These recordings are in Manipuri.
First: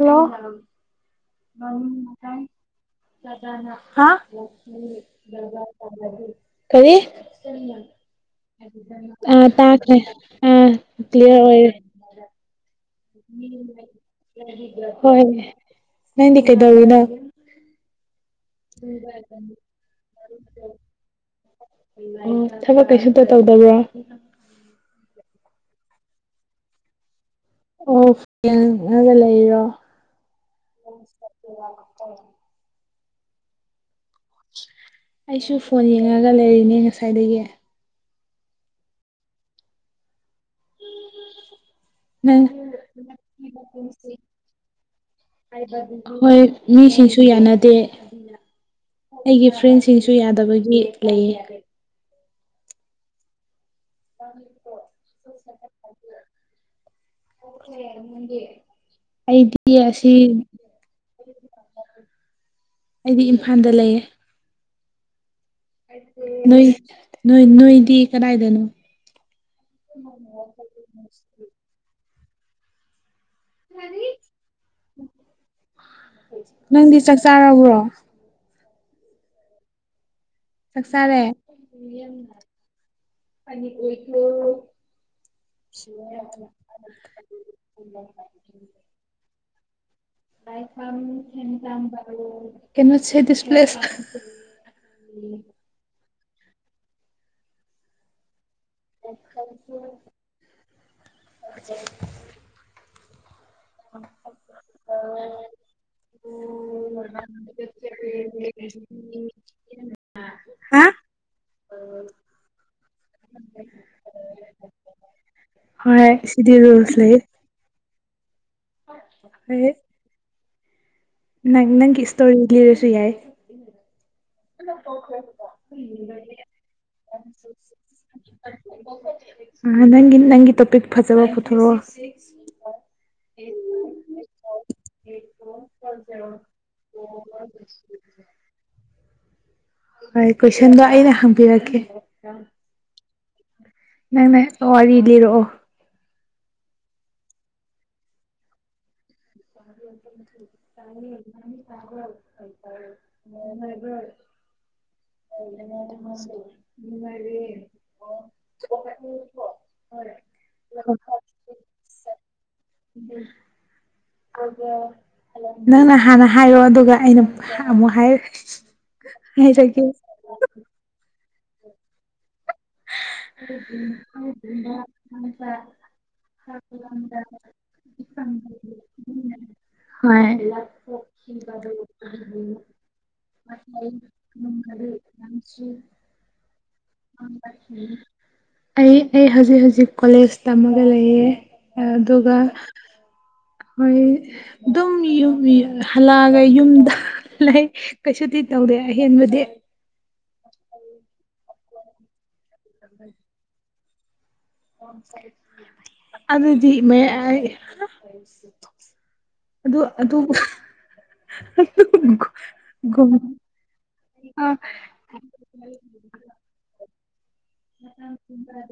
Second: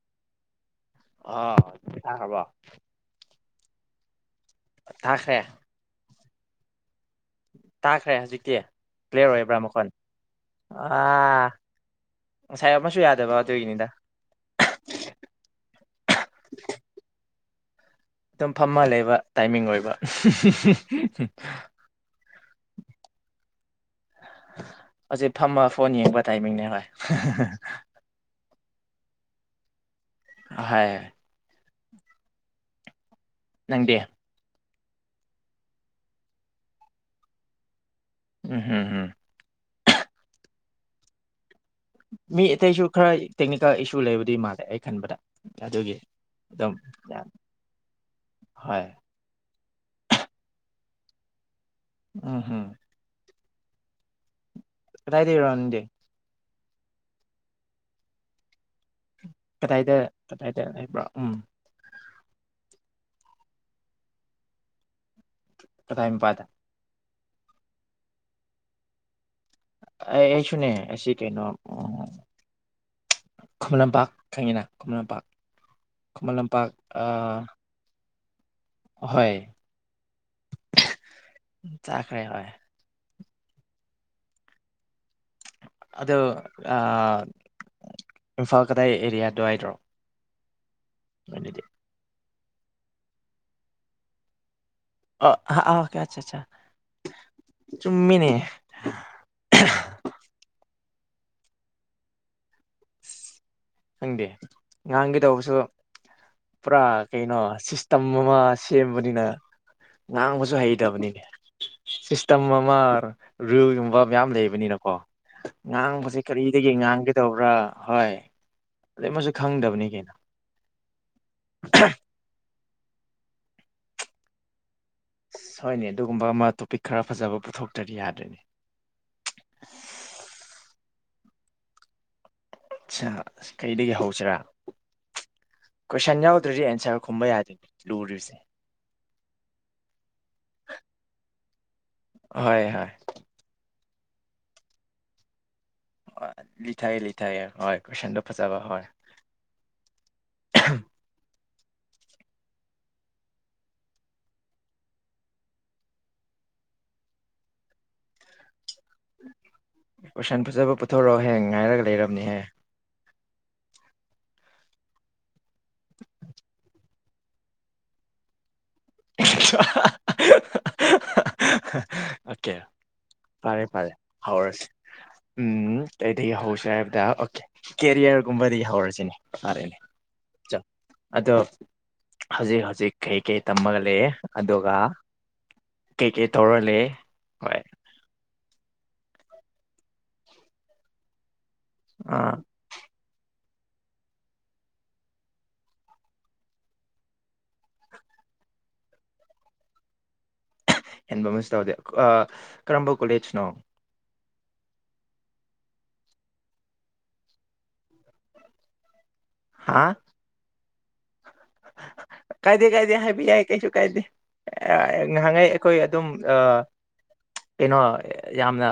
ꯂ ꯑꯕ ꯍꯥ ꯇꯥꯈ꯭ꯔꯦ ꯀꯔꯤ ꯇꯥꯈ꯭ꯔꯦ ꯍꯧꯖꯤꯛꯇꯤ ꯀ꯭ꯂꯤꯌꯥꯔ ꯑ ꯑꯣꯏꯕ꯭ꯔꯥ ꯃꯈꯣꯟ ꯇꯥꯈ꯭ꯔꯦ ꯑꯥ ꯑ ꯀ꯭ꯂꯤꯌꯥꯔ ꯑꯣꯏꯔꯦ ꯉꯁꯥꯏ ꯑꯃꯁꯨ ꯌꯥꯗꯕ ꯑꯗꯨꯒꯤꯅꯤꯗ ꯍꯣꯏ ꯅꯪꯗꯤ ꯀꯩꯗꯧꯔꯤꯅꯣ ꯑꯗꯨꯝ ꯐꯝꯃ ꯂꯩꯕ ꯇꯥꯏꯃꯤꯡ ꯑꯣꯏꯕ ꯎ ꯊꯕꯛ ꯀꯩꯁꯨꯨꯝꯇ ꯇꯧꯗꯕ꯭ꯔꯣ ꯍꯧꯖꯤꯛ ꯐꯝꯃ ꯐꯣꯟ ꯌꯦꯡꯕ ꯇꯥꯏꯃꯤꯡꯅꯦ ꯍꯣꯏ ꯑꯣ ꯐꯡꯉꯒ ꯂꯩꯔꯣ ꯍꯣꯏ ꯎ ꯇ ꯅꯪꯗꯦ ꯑꯩꯁꯨ ꯐꯣꯟ ꯌꯦꯡꯉꯒ ꯂꯩꯔꯤꯅꯦ ꯉꯁꯥꯏꯗꯒꯤ ꯎꯝ ꯍꯝ ꯅꯪ ꯃꯤ ꯑꯇꯩꯁꯨ ꯈꯔ ꯇꯦꯛꯅꯤꯀꯦꯜ ꯏꯁꯨ ꯂꯩꯕꯗꯤ ꯃꯥꯜꯂꯦ ꯑꯩ ꯈꯟꯕꯗ ꯑꯗꯨꯒꯤ ꯍꯣꯏ ꯑꯗꯨꯝ ꯃꯤꯁꯤꯡꯁꯨ ꯌꯥꯅꯗꯦ ꯍꯣꯏ ꯁꯤꯡꯁꯨ ꯌꯥꯗꯕꯒꯤ ꯂꯩꯌꯦ ꯎ ꯍꯝ ꯑ ꯀꯗꯥꯏꯗꯩꯔꯣ ꯅꯪꯗꯤ ꯔꯂꯦ ꯌꯥꯔ ꯃꯗꯤꯦ ꯀꯗꯥꯏꯗ ꯀꯗꯥꯏꯗ ꯍꯥꯏꯕ꯭ꯔꯥ ꯎꯝ ꯑꯩꯗꯤ ꯏꯝꯐꯥꯜꯗ ꯂꯩꯌꯦ ꯀꯗꯥꯏ ꯃꯄꯥꯗ ꯅꯣꯏ ꯅꯣꯏ ꯅꯣꯏꯗꯤ ꯀꯗꯥꯏꯗꯅꯣ ꯑꯩꯁꯨꯅꯦ ꯑꯁꯤꯁꯤ ꯀꯩꯅꯣ ꯈꯨꯃꯟ ꯂꯝꯄꯥꯛ ꯈꯪꯉꯤꯅ ꯈꯨꯃꯟ ꯂꯝꯄꯥꯛ ꯈꯨꯃꯟ ꯂꯝꯄꯥꯛ ꯅꯪꯗꯤ ꯆꯥꯛ ꯆꯥꯔꯕ꯭ꯔꯣ ꯍꯣꯏ ꯐꯛꯁꯔꯦ ꯍꯣꯏ ꯑꯅꯤ ꯏꯂ ꯑꯗꯣ ꯑ ꯏꯝꯐꯥꯜ ꯀꯗꯥꯥꯏ ꯑꯦꯔꯤꯌꯥ ꯑꯗꯨꯋꯥꯏꯗꯔꯣ [unintelligible] ꯀꯝ ꯁꯃꯤ ꯀꯝ ꯀꯔ [inaudible] [unintelligible] ꯀꯩꯅꯣꯁꯦ ꯗꯤꯁꯄ꯭ꯂꯦꯁ ꯑ [inaudible] [unintelligible] ꯆꯥ ꯆꯨꯝꯃꯤꯅꯤ ꯖꯦ [inaudible] [unintelligible] ꯈꯪꯗꯦ ꯉꯥꯡꯒꯦ ꯇꯧꯕꯁꯨ ꯄꯨꯔꯥ ꯀꯩꯅꯣ ꯁꯤꯁꯇꯝ ꯑꯃ ꯁꯦꯝꯕꯅꯤꯅ ꯉꯥꯡꯕꯁꯨ ꯍꯥ ꯍꯩꯇꯕꯅꯤꯅꯦ ꯁꯤꯁꯇꯝ ꯑꯃ ꯔꯤꯌꯨꯜꯒꯨꯝꯕ ꯃꯌꯥꯝ ꯂꯩꯕꯅꯤꯅꯀꯣ ꯉꯥꯡꯕꯁꯦ ꯍꯣꯏ ꯁꯤꯗꯤ ꯀꯔꯤꯗꯒꯤ ꯔꯨꯜꯁ ꯂꯩ ꯉꯥꯡꯒꯗꯧꯕ꯭ꯔꯥ ꯍꯣꯏ ꯑꯗꯩ ꯃꯁꯨ ꯈꯪꯗꯕꯅꯤꯅꯦ ꯅꯪ ꯅꯪ ꯅꯪꯒꯤ ꯏꯁꯇꯣꯔꯤ ꯂꯤꯔꯖꯨ ꯁꯨ ꯌꯥꯏ ꯍꯣꯏꯅꯦ ꯑꯗꯨꯒꯨꯝꯕ ꯑꯃ ꯇꯣꯄꯤꯛ ꯈꯔ ꯐꯖꯕ ꯄꯨꯊꯣꯛꯇꯔꯤ ꯌꯥꯗꯔ꯭ꯦꯅꯦ ꯑ ꯅꯪꯒꯤ ꯅꯪꯒꯤ ꯇꯣꯄꯤꯛ ꯐꯖꯕ ꯄꯨꯊꯣꯔꯛꯑꯣ ꯑ ꯑꯁ ꯀꯩꯗꯒꯤ ꯍꯧꯁꯤꯔꯥ ꯀꯣꯏꯁꯟ ꯌꯥꯎꯗ꯭ꯔꯗꯤ ꯑꯦꯟꯁꯔ ꯈꯨꯝꯕ ꯌꯥꯗꯦ ꯂꯨꯔꯤꯁꯦ ꯍꯣꯏ ꯀꯣꯏꯁꯟꯗꯣ ꯑꯩꯅ ꯍꯪꯕꯤꯔꯛꯀꯦ ꯍꯣꯏ ꯍꯣꯏ ꯅꯪꯅ ꯋꯥꯔꯤ ꯂꯤꯔꯛꯑꯣ ꯂꯤꯊꯥꯒꯦ ꯂꯤꯊꯥꯒꯦ ꯍꯣꯏ ꯀꯣꯏꯁꯟꯗꯣ ꯐꯖꯕ ꯍꯣꯏ [inaudible] [unintelligible] ꯕꯦ [inaudible] [unintelligible] [inaudible] [unintelligible] ꯀꯣꯏꯁꯟ ꯐꯖꯕ ꯄꯨꯊꯣꯔꯛꯑꯣ ꯍꯦ ꯉꯥꯏꯔꯒ ꯂꯩꯔꯝꯅꯤꯍꯦ ꯅꯪꯅ ꯍꯥꯟꯅ ꯍꯥꯏꯔꯣ ꯑꯗꯨꯒ ꯑꯩꯅ ꯑꯃꯨꯛ ꯍꯥꯏꯔꯛ [inaudible] [unintelligible] ꯑꯣꯀꯦ [inaudible] [unintelligible] ꯎ ꯀꯩꯗꯒꯤ ꯍꯧꯁꯤꯔ ꯍꯥꯏꯕꯗ ꯑꯣꯀꯦ ꯀꯦꯔꯤꯌꯔ ꯨꯒꯨꯝꯕꯗꯒꯤ ꯍꯧꯔꯁꯤꯅꯦ ꯐꯔꯦꯅꯦ ꯍ [inaudible] ꯆꯣ [unintelligible] ꯑꯗꯣ ꯍꯧꯖꯤꯛ ꯍꯧꯖꯤꯛ ꯀꯩꯀꯩ ꯇꯝꯃꯒ ꯂꯩꯑꯦ ꯑꯗꯨꯒ ꯀꯩ ꯀꯩ ꯇꯧꯔ ꯂꯩꯌꯦ ꯍꯣꯏ ꯑꯩ ꯑꯩ ꯍꯧꯖꯤꯛ ꯍꯧꯖꯤꯛ ꯀꯣꯂꯦꯖ ꯇꯝꯃꯒ ꯂꯩꯌꯦ ꯑꯥ ꯑꯗꯨꯒꯒ ꯍꯣꯏ ꯑꯗꯨꯝ ꯍꯜꯂꯛꯑꯒ ꯌꯨꯝꯗ ꯂꯩ ꯀꯩꯁꯨꯗꯤ ꯇꯧꯗꯦ ꯑꯍꯦꯟꯕꯗꯤ ꯍꯦꯟꯕ ꯑꯃꯁ ꯇꯧꯗꯦ ꯀꯔꯝꯕ ꯀꯣꯂꯦꯖꯅꯣ ꯑꯗꯨꯗꯤ ꯃꯌꯥꯏ ꯑꯗꯨ ꯍꯥ ꯑꯗꯨ ꯀꯥꯏꯗꯦ ꯀꯥꯏꯗꯦ ꯒꯨꯝ ꯍꯥꯏꯕ ꯌꯥꯏ ꯀꯩꯁꯨ ꯀꯥꯏꯗꯦ ꯑꯥ ꯅꯍꯟꯒꯩ ꯑꯩꯈꯣꯏ ꯑꯗꯨꯝ ꯀꯩꯅꯣ ꯌꯥꯝꯅ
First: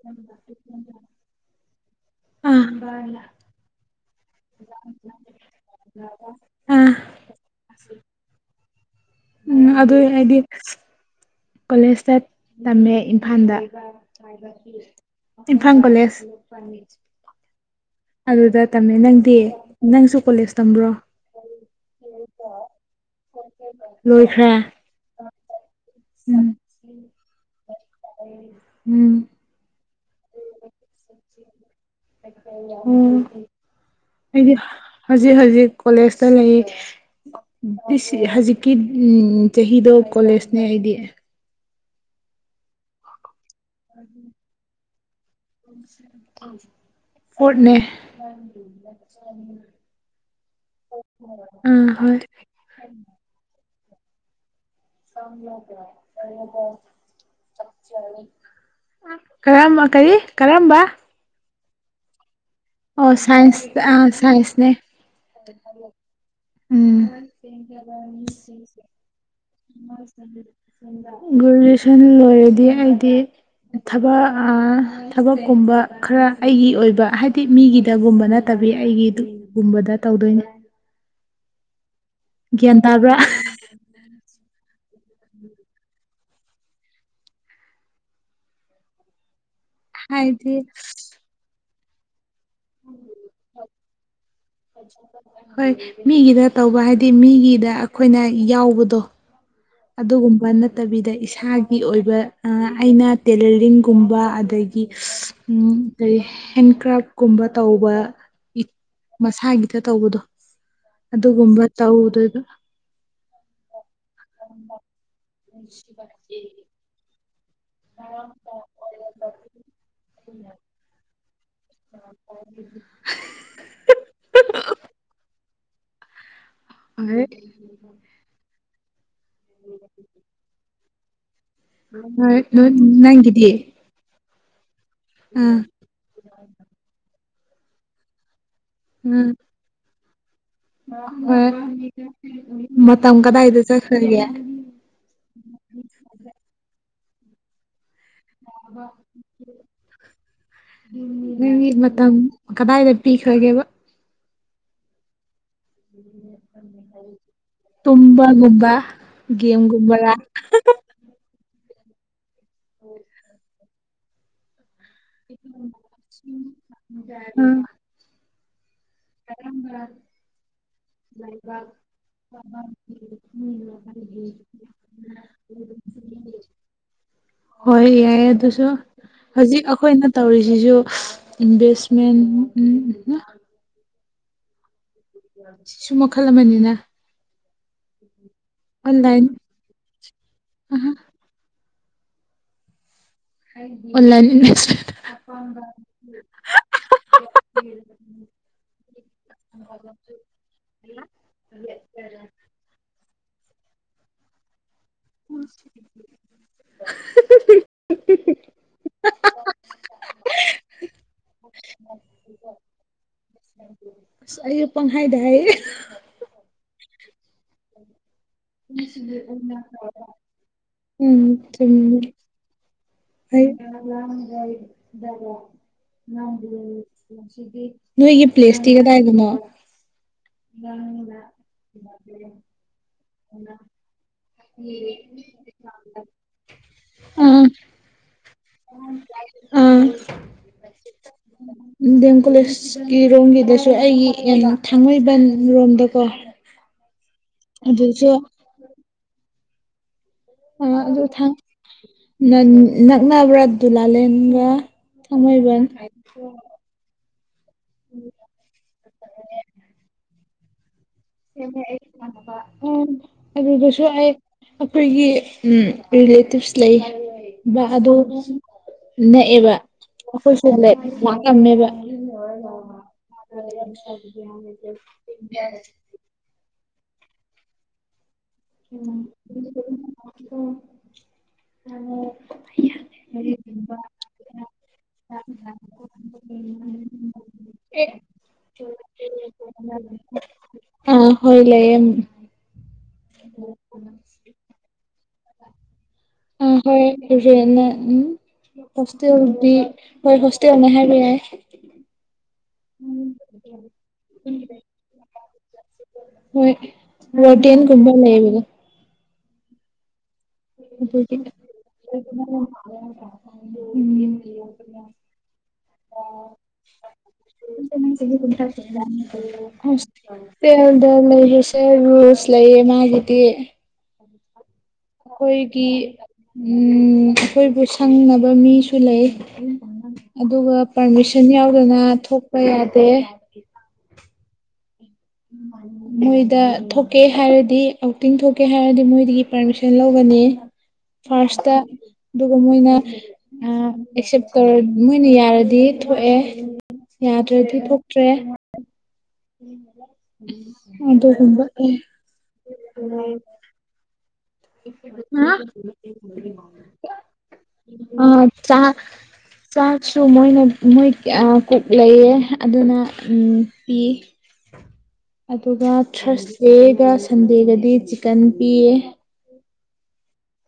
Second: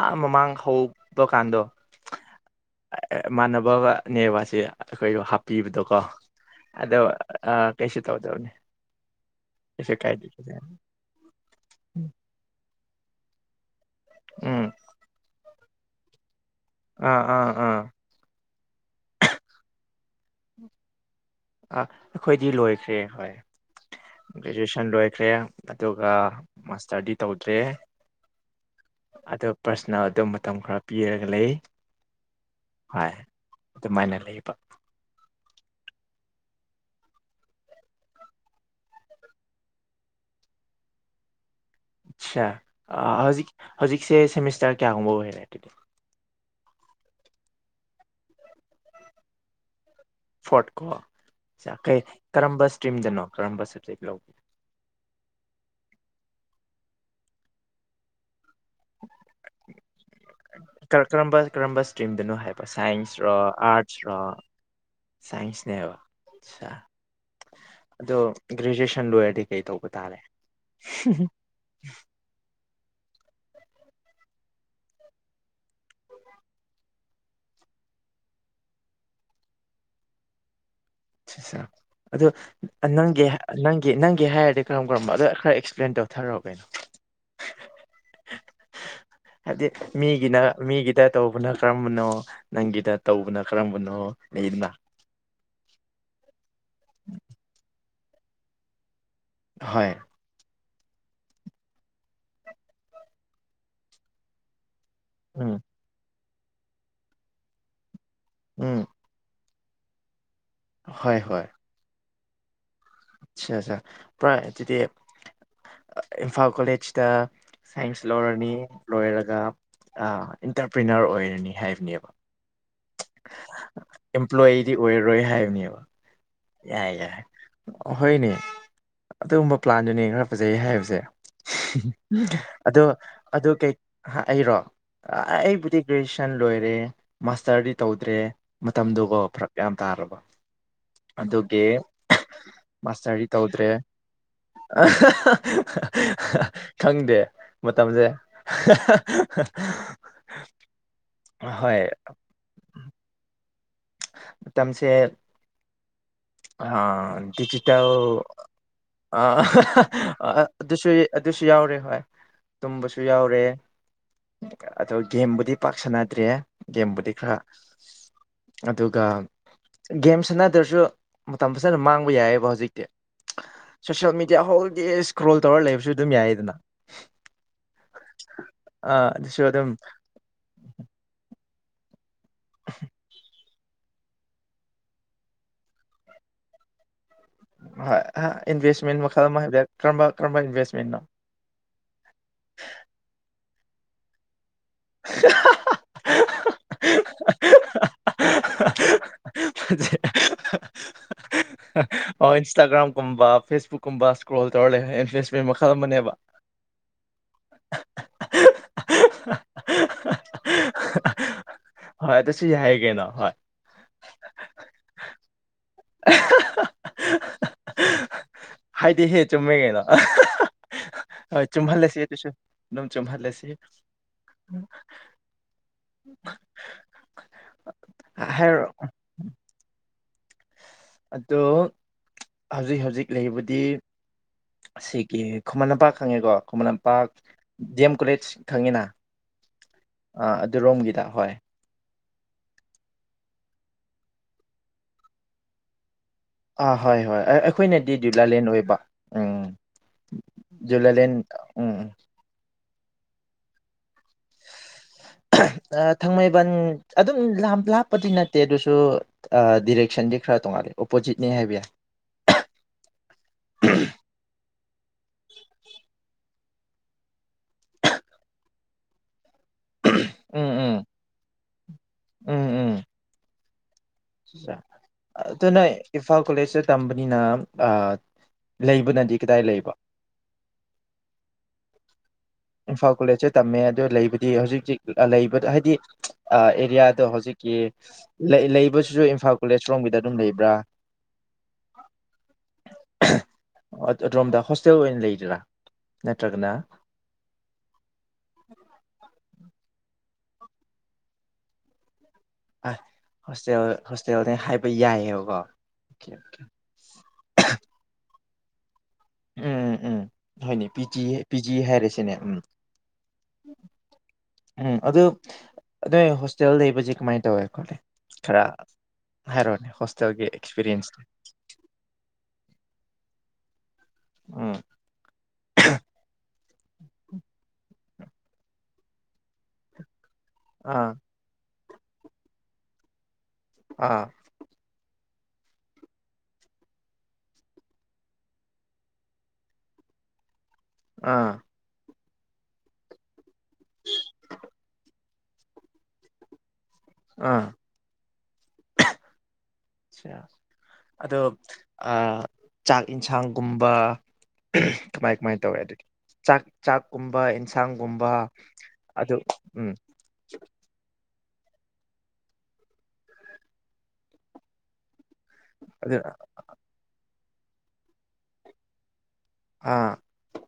ꯑ ꯃꯃꯥꯡ ꯍꯧꯕ ꯀꯥꯟꯗꯣ ꯑꯥ ꯃꯥꯅ ꯕꯕ ꯅꯦꯕꯥꯁꯦ ꯑꯩꯈꯣꯏꯕꯨ ꯍꯥꯞꯄꯤꯕꯗꯀꯣ ꯑꯥ ꯑꯗꯨ ꯑ ꯀꯩꯁꯤ ꯇꯧꯗꯕꯅꯦ ꯎꯝ ꯑꯗꯨ ꯑꯩꯗꯤ ꯀꯣꯂꯦꯁꯇ ꯇꯝꯃꯦ ꯏꯝꯐꯥꯜꯗ ꯎꯝ [unintelligible] ꯏꯝꯐꯥꯥꯜ ꯀꯣꯂꯦꯖ ꯑꯥ ꯑ ꯑꯥ ꯑꯗꯨꯗ ꯇꯝꯃꯦ ꯅꯪꯗꯤ ꯅꯪꯁꯨ ꯀꯣꯂꯦꯖ ꯇꯝꯕ꯭ꯔꯣ ꯑꯩꯈꯣꯏꯗꯤ ꯂꯣꯏꯈ꯭ꯔꯦ ꯍꯣꯏ ꯂꯣꯏꯈ꯭ꯔꯦ ꯒ꯭ꯔꯦꯖꯨꯑꯦꯁꯟ ꯂꯣꯏꯈ꯭ꯔꯦ ꯑꯗꯨꯒ ꯎꯝ ꯃꯥꯁꯇꯔꯗꯤ ꯇꯧꯗ꯭ꯔꯦ ꯎꯝ ꯑꯗꯨ ꯄꯔꯁꯅꯦꯜ ꯑꯗꯨ ꯃꯇꯝ ꯈꯔ ꯄꯤꯔꯒ ꯂꯩ ꯑꯣ ꯍꯥꯏ ꯑꯗꯨꯃꯥꯏꯅ ꯂꯩꯕ ꯑꯩꯗꯤ ꯍꯧꯖꯤꯛ ꯍꯧꯖꯤꯛ ꯀꯣꯂꯦꯖꯇ ꯂꯩ ꯍꯧꯖꯤꯛꯀꯤ ꯆꯍꯤꯗꯣ ꯀꯣꯂꯦꯖꯅꯦ ꯑꯩꯗꯤ ꯑꯆꯥ ꯑ ꯍꯧꯖꯤꯛ ꯍꯧꯖꯤꯛꯁꯦ ꯁꯦꯃꯤꯁꯇꯔ ꯀꯌꯥꯒꯨꯝꯕ ꯑꯣꯏꯔꯦ ꯑꯗꯨ [unintelligible] ꯐꯣꯠꯅꯦ ꯐꯣꯔꯠ ꯀꯣ ꯀꯩ ꯍꯣꯏ ꯀꯔꯝꯕ ꯏꯁꯇ꯭ꯔꯤꯝꯗꯅꯣ ꯀꯔꯝꯕ ꯂꯧꯒꯦ [unintelligible] ꯀꯔꯝꯕ ꯀꯔꯤ ꯀꯔꯝꯕ ꯀꯔꯝꯕ ꯀꯔꯝꯕ ꯏꯁ꯭ꯇ꯭ꯔꯤꯗꯅꯣ ꯍꯥꯏꯕ ꯑꯣ ꯁꯥꯏꯟꯁꯔꯣ ꯁꯥꯏ ꯑ ꯑꯥꯔꯠꯁꯔꯣ ꯁꯥꯏꯁꯅꯦ ꯁꯥꯏꯟꯁꯅꯦꯕ ꯑ ꯎꯝ ꯑꯗꯣ ꯒ꯭ꯔꯦꯖꯨꯑꯦꯁꯟ ꯂꯣꯏꯔꯗꯤ ꯀꯩ ꯇꯧꯕ ꯇꯥꯔꯦ ꯒ꯭ꯔꯦꯖꯨꯋꯦꯁꯟ ꯂꯣꯏꯔꯗꯤ ꯑꯩꯗꯤ ꯊꯕꯛ ꯊꯕꯛꯀꯨꯝꯕ ꯈꯔ ꯑꯩꯒꯤ ꯑꯣꯏꯕ ꯍꯥꯏ ꯃꯤ ꯃꯤꯒꯤꯗꯒꯨꯝꯕ ꯅꯠꯇꯕꯤ ꯑꯩꯒꯤꯗꯨꯒꯨꯝꯕꯗ ꯇꯧꯗꯣꯏꯅꯦ ꯁꯤꯁꯦ ꯑꯗꯣ ꯒ꯭ꯌꯥꯟ ꯇꯥꯕ꯭ꯔꯥ ꯅꯪꯒꯤ ꯅꯪꯒꯤ ꯅꯪꯒꯤ ꯍꯥꯏꯔꯗꯤ ꯀꯔꯝ ꯀꯔꯝꯕ ꯑꯗꯣ ꯈꯔ ꯑꯦꯛꯁꯄ꯭ꯂꯦꯟ ꯇꯧꯊꯔꯛꯣ ꯀꯩꯅꯣ ꯍꯥꯏꯕꯗꯤ ꯃꯤꯒꯤꯅ ꯍꯥꯏꯗꯤ ꯃꯤꯒꯤꯗ ꯇꯧꯕꯅ ꯇꯝꯅꯣ ꯅꯪꯒꯤꯗ ꯇꯧꯕꯅ ꯀꯔꯝꯕꯅꯣ ꯂꯩꯗꯅ ꯍ ꯍꯣꯏ ꯃꯤꯒꯤꯗ ꯇꯧꯕ ꯍꯥꯏꯗꯤ ꯃꯤꯒꯤꯗ ꯑꯩꯈꯣꯏꯅ ꯌꯥꯎꯕꯗꯣ ꯍꯣꯏ ꯑꯗꯨꯒꯨꯝꯕꯅ ꯅꯠꯇꯕꯤꯗ ꯏꯁꯥꯒꯤ ꯑꯣꯏꯕ ꯑꯩꯅ ꯇꯦꯂꯔꯤꯡꯒꯨꯝꯕ ꯑꯗꯒꯤ ꯎꯝ ꯀꯔꯤ ꯍꯦꯟꯀ꯭ꯔꯥꯐꯀꯨꯝꯕ ꯇꯧꯕ ꯏ ꯎꯝ ꯃꯁ ꯍꯥꯏꯒꯤ ꯈꯤꯇ ꯇꯧꯕꯗꯣ ꯑꯗꯨꯒꯨꯝꯕ ꯇꯎꯗ ꯎ ꯑꯆꯥꯆꯥ ꯄ ꯑꯗꯨꯗꯤ ꯏꯝꯐꯥꯜ ꯀꯣꯂꯦꯖꯇ ꯑ ꯁꯥꯏꯟꯁ ꯂꯧꯔꯅꯤ ꯂꯣꯏꯔꯒ ꯏꯟꯇꯔꯄ꯭ꯔꯤꯅꯔ ꯑꯣꯏꯔꯅꯤ ꯍꯥꯏꯕꯅꯦꯕ ꯑꯝꯄ꯭ꯂꯣꯏꯌꯤꯗꯤ ꯑꯣꯏꯔꯔꯣꯏ ꯍꯥꯏꯕꯅꯦꯕ ꯌꯥꯏ ꯌꯥꯏ ꯍꯣꯏ ꯍꯅꯦ ꯑꯗꯨꯒꯨꯝꯕ ꯄ꯭ꯂꯥꯟꯗꯨꯅꯦ ꯈꯔ ꯐꯖꯩ ꯍꯥꯏꯕꯁꯦ ꯍꯣꯏ ꯅꯣꯏ ꯑꯗꯣ ꯅꯪꯒꯤꯗꯤ ꯑꯗꯨ ꯀꯩ ꯑꯩꯔꯣ ꯑꯥ ꯑꯩꯕꯨꯗꯤ ꯭ꯔꯦꯖꯨꯋꯌꯦꯁꯟ ꯂꯣꯏꯔꯦ ꯃꯥꯁꯇꯔꯗꯤ ꯇꯧꯗ꯭ꯔꯦ ꯃꯇꯝꯗꯨꯒꯣ ꯎꯝ ꯐꯔꯛ ꯌꯥꯝ ꯇꯥꯔꯕ ꯍꯣꯏ ꯑꯗꯨꯒꯤ ꯃꯇꯝ ꯃꯥꯁꯇꯔꯤ ꯀꯗꯥꯏꯗ ꯇꯧꯗ꯭ꯔꯦ ꯆꯠꯈ꯭ꯔꯒꯦ ꯈꯪꯗꯦ ꯃ ꯃꯥꯇꯝꯖꯦ ꯅꯪꯒꯤ ꯃꯇꯝ ꯀꯗꯥꯏꯗ ꯄꯤꯈ꯭ꯔꯒꯦꯕ ꯃꯇꯝꯁꯦ ꯑ ꯗꯤꯖꯤꯇꯦꯜ ꯇꯨꯝꯕꯒꯨꯝꯕ ꯑ ꯒꯦꯝꯒꯨꯝꯕꯔ ꯑꯗꯨꯁꯨ ꯑꯗꯨꯁꯨ ꯌꯥꯎꯔꯦ ꯍꯣꯏ ꯇꯨꯝꯕꯁꯨ ꯌꯥꯎꯔꯦ ꯑꯗꯣ ꯒꯦꯝꯕꯨꯗꯤ ꯄꯥꯛ ꯁꯅꯗ꯭ꯔꯦ ꯒꯦꯝꯕꯨꯗꯤ ꯈꯔ ꯎꯝ ꯑꯗꯨꯒ ꯒꯦꯝ ꯍꯣꯏ ꯁꯥꯟꯅꯗ꯭ꯔꯁꯨ ꯃꯇꯝ ꯐꯖꯅ ꯃꯥꯡꯕ ꯌꯥꯏꯑꯕ ꯌꯥꯏ ꯍꯧꯖꯤꯛꯇꯤ ꯁꯣꯁꯦꯜ ꯃꯦꯗꯤꯌꯥ ꯍꯣꯜ ꯗꯦ ꯑꯗꯨꯁꯨ ꯏꯁꯀ꯭ꯔꯣꯜ ꯇꯧꯔ ꯂꯩꯕꯁꯨ ꯑꯗꯨꯝ ꯌꯥꯏꯗꯅ ꯍꯧꯖꯤꯛ ꯑꯥ ꯑꯩꯈꯣꯏꯅ ꯑꯗꯨꯁꯨ ꯑꯗꯨꯝ ꯇꯧꯔꯤꯁꯤꯁꯨ ꯏꯟꯚꯦꯁꯃꯦꯟ ꯎꯝ ꯁꯤꯁꯨ ꯃꯈꯜ ꯑꯃꯅꯤꯅ ꯍꯣꯏ ꯏꯟꯚꯦꯁꯃꯦꯟ ꯑꯣꯟꯂꯥꯏꯟ ꯃꯈꯜ ꯑꯃ ꯍꯥꯏꯕ ꯀꯔꯝꯕ ꯀꯔꯝꯕ ꯏꯟꯚꯦꯁꯃꯦꯟꯅꯣ ꯑꯣꯟꯂꯥꯏꯟ [unintelligible] [unintelligible] ꯀꯔꯤ ꯐꯦꯁꯕꯨꯛꯀꯨꯝꯕꯥ ꯁꯀ꯭ꯔꯣꯜ ꯇꯧꯔ ꯂꯩ ꯏꯟꯚꯦꯁꯃꯦꯟ ꯃꯈꯜ ꯑꯃꯅꯦꯕ ꯍꯣꯏ ꯑꯗꯨꯁꯨ ꯌꯥꯏꯌꯦ ꯀꯩꯅꯣ ꯍꯣꯏ ꯑꯁ ꯑꯩꯁꯨ ꯄꯪꯍꯥꯏꯗ ꯍꯥꯏꯌꯦ [unintelligible] ꯍꯥꯏꯗꯤꯍꯦ ꯆꯨꯝꯃꯦ ꯀꯩꯅꯣ ꯎꯝ ꯍꯣꯏ ꯆꯨꯝꯍꯜꯂꯁꯤ ꯆꯨꯝꯃꯤ ꯑꯗꯨꯁꯨ ꯑꯗꯨꯝ ꯆꯨꯝꯍꯜꯂꯁꯤ ꯅꯣꯏꯒꯤ ꯍꯥꯏꯔꯣ ꯄ꯭ꯂꯦꯁꯇꯤ ꯀꯗꯥꯏꯗꯅꯣ ꯑꯗꯣ ꯍꯧꯖꯤꯛ ꯍꯧꯖꯤꯛ ꯂꯩꯕꯨꯗꯤ ꯁꯤꯒꯤ ꯈꯨꯃꯟ ꯂꯝꯄꯥꯛ ꯈꯪꯉꯦꯀꯣ ꯈꯨꯃꯟ ꯂꯝꯄꯥꯛ ꯑꯥ ꯗꯤ ꯑꯦꯝ ꯀꯣꯂꯦꯖ ꯈꯪꯉꯤꯅ ꯑꯥ ꯑꯗꯨ ꯔꯣꯝꯒꯤꯗ ꯍꯣꯏ ꯗꯤ ꯑꯦꯝ ꯀꯣꯂꯦꯖꯀꯤ ꯔꯣꯝꯒꯤꯗꯁꯨ ꯑꯩꯒꯤ ꯑꯦꯝ ꯊꯥꯡꯃꯩꯕꯟ ꯔꯣꯝꯗꯀꯣ ꯑꯥ ꯍꯣꯏ ꯍꯣꯏ ꯑꯩꯈꯣꯏꯅꯗꯤ ꯑꯗꯨꯁꯨ ꯗꯤꯋꯂꯦꯟ ꯑꯣꯏꯕ ꯎꯝ ꯑꯗꯨ ꯖꯨꯂꯥꯂꯦꯟ ꯊꯥꯡ ꯎꯝ ꯎꯝ. ꯉꯟ ꯅꯛꯅꯕ꯭ꯔꯥ ꯗꯨꯂꯥ ꯂꯦꯟꯒ ꯊꯥꯡꯃꯩꯕꯟ ꯑꯥ, ꯊꯥꯡꯃꯩꯕꯟ ꯑꯗꯨꯝ ꯂꯥꯞꯄꯗꯤ ꯅꯠꯇꯦ ꯑꯗꯨꯁꯨ ꯗꯤꯔꯦꯛꯁꯟꯗꯤ ꯈꯔ ꯇꯣꯡꯉꯥꯟꯂꯦ ꯑꯗꯨꯗꯁꯨ ꯑꯩꯈꯣꯏꯒꯤ ꯎꯝ ꯔꯤꯂꯦꯇꯤꯞꯁ ꯂꯩ ꯑ ꯈꯨꯨꯂꯦ ꯂꯝ ꯎꯝ ꯎꯝ ꯑ ꯎꯝ ꯎꯝ [unintelligible] ꯏꯐꯥꯜ ꯀꯂꯦꯁ ꯇꯝꯕꯅꯤꯅ ꯑ ꯎꯝ ꯑ ꯏꯝꯐꯥꯜ ꯀꯣꯂꯦꯖꯁꯦ ꯇꯝꯃꯦ ꯑꯗꯨ ꯂꯩꯕꯗꯤ ꯍꯧꯖꯤꯛ ꯍꯧꯖꯤꯛ ꯂꯩꯕꯗ ꯍꯥꯏꯗꯤ ꯑꯦꯔꯤꯌꯥꯗꯣ ꯍꯧꯖꯤꯛꯀꯤ ꯂꯩꯁꯨ ꯁꯨ ꯏꯝꯐꯜ ꯑꯥ ꯍꯣꯏ ꯂꯩ ꯑꯣꯝꯗ ꯍꯣꯁꯇꯦꯜ ꯑꯣꯏꯅ ꯂꯩꯗ꯭ꯔꯥ ꯅꯠꯇ꯭ꯔꯒꯅ ꯑꯥ ꯍꯣꯏ ꯎꯝ ꯐꯁ ꯍꯣꯏ ꯍꯣꯁꯇꯦꯜꯅꯍꯔ ꯂꯩꯔꯦ ꯑ ꯍꯁꯦ ꯍꯣꯁꯇꯦꯜ ꯍꯣꯇꯦꯟ ꯍꯥꯏꯕ ꯌꯥꯏꯑꯕ ꯋꯥ ꯍꯣꯏ ꯔꯇꯍꯦꯟ ꯀꯨꯝꯕ ꯂꯦꯣ ꯎꯝ ꯎꯝ ꯍꯣꯏꯅꯦ ꯄꯤ ꯖꯤ ꯄꯤ ꯖꯤ ꯍꯥꯏꯔꯁꯤꯅꯦ ꯎꯝ ꯎꯝ ꯑꯗꯨ ꯅꯣꯏ ꯍꯣꯁꯇꯦꯜ ꯂꯩꯕꯁꯦ ꯀꯃꯥꯏꯅ ꯇꯧꯋꯦ ꯈꯣꯠꯂꯦ ꯈꯔ ꯍꯥꯏꯔꯛꯑꯣꯅꯦ ꯍꯣꯁꯇꯦꯜꯒꯤ ꯇꯦꯜꯗ ꯑꯦꯛꯁꯄꯤꯔꯤꯌꯦꯟꯁꯇ ꯂꯩꯁꯦ ꯔꯁ ꯂꯩꯌꯦ ꯃꯥꯒꯤꯗꯤ ꯑ ꯑꯩꯈꯣꯏꯒꯤ ꯎꯝ ꯑꯩꯈꯣꯏꯕꯨ ꯁꯪꯅꯕ ꯃꯤꯁꯨ ꯂꯩ ꯑꯗꯨꯒ ꯑꯥ ꯄꯔꯃꯤꯁꯟ ꯌꯥꯎ ꯑꯗꯨꯅ ꯊꯣꯛꯄ ꯌꯥꯗꯦ ꯑꯥ ꯃꯣꯏꯗ ꯊꯣꯛꯀꯦ ꯍꯥꯏꯔꯗꯤ ꯑꯥꯎꯇꯤꯡ ꯊꯣꯛꯀꯦ ꯍꯥꯏꯔꯗꯤ ꯃꯣꯏꯗꯒꯤ ꯄꯥꯔꯃꯤꯁꯟ ꯂꯧꯒꯅꯤ ꯑꯥ ꯐꯥꯔꯁꯇ ꯑꯗꯨꯒ ꯃꯣꯏꯅ ꯑꯦꯛꯁꯦꯞ ꯇꯧꯔ ꯃꯣꯏꯅ ꯌꯥꯔꯗꯤ ꯊꯣꯛꯑꯦ ꯑꯥ ꯌꯥꯗ꯭ꯔꯗꯤ ꯊꯣꯛꯇ꯭ꯔꯦ ꯑ ꯑꯗꯣ ꯑꯗꯨꯒꯨꯝꯕ ꯆꯥꯛ ꯌꯦꯟꯁꯥꯡꯒꯨꯝꯕ ꯀꯃꯥꯏ ꯀꯃꯥꯏ ꯇꯧꯋꯦ ꯑꯗꯨꯗꯤ ꯆꯥꯛ ꯆꯥꯛꯀꯨꯝꯕ ꯑ ꯏꯟꯁꯥꯡꯒꯨꯝꯕ ꯆꯥ ꯑꯗꯨ ꯎꯝ ꯆꯥꯁꯨ ꯃꯣꯏꯅ ꯃꯣꯏ ꯀꯛ ꯂꯩꯌꯦ ꯑꯗꯨꯅ ꯄꯤ ꯑꯗꯨꯒ ꯑꯗꯨ ꯊꯔꯁꯗꯦꯒ ꯁꯟꯗꯦꯒꯗꯤ ꯆꯤꯛꯀꯟ ꯄꯤꯌꯦ ꯑꯥ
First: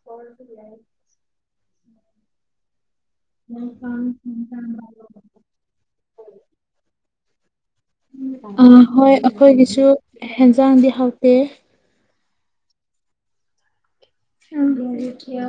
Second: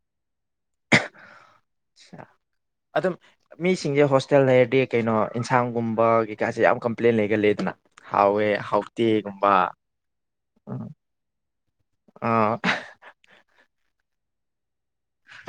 ꯀ ꯊ ꯌꯥꯅꯤ ꯑꯆꯥ ꯑꯗꯨꯝ ꯃꯤꯁꯤꯡꯁꯦ ꯍꯣꯁꯇꯦꯜ ꯂꯩꯔꯗꯤ ꯀꯩꯅꯣ ꯏꯟꯁꯥꯡꯒꯨꯝꯕ ꯀꯩꯀꯥꯁꯦ ꯌꯥꯝ ꯀ ꯄ꯭ꯂ ꯂꯩꯒꯦꯗꯅ ꯑ ꯍꯣꯏ ꯑꯩꯈꯣꯏꯒꯤꯁꯨ ꯍꯦꯟꯁꯥꯡꯗꯤ ꯍꯥꯎꯇꯦ ꯑ ꯍ ꯂꯩ ꯀꯌꯥ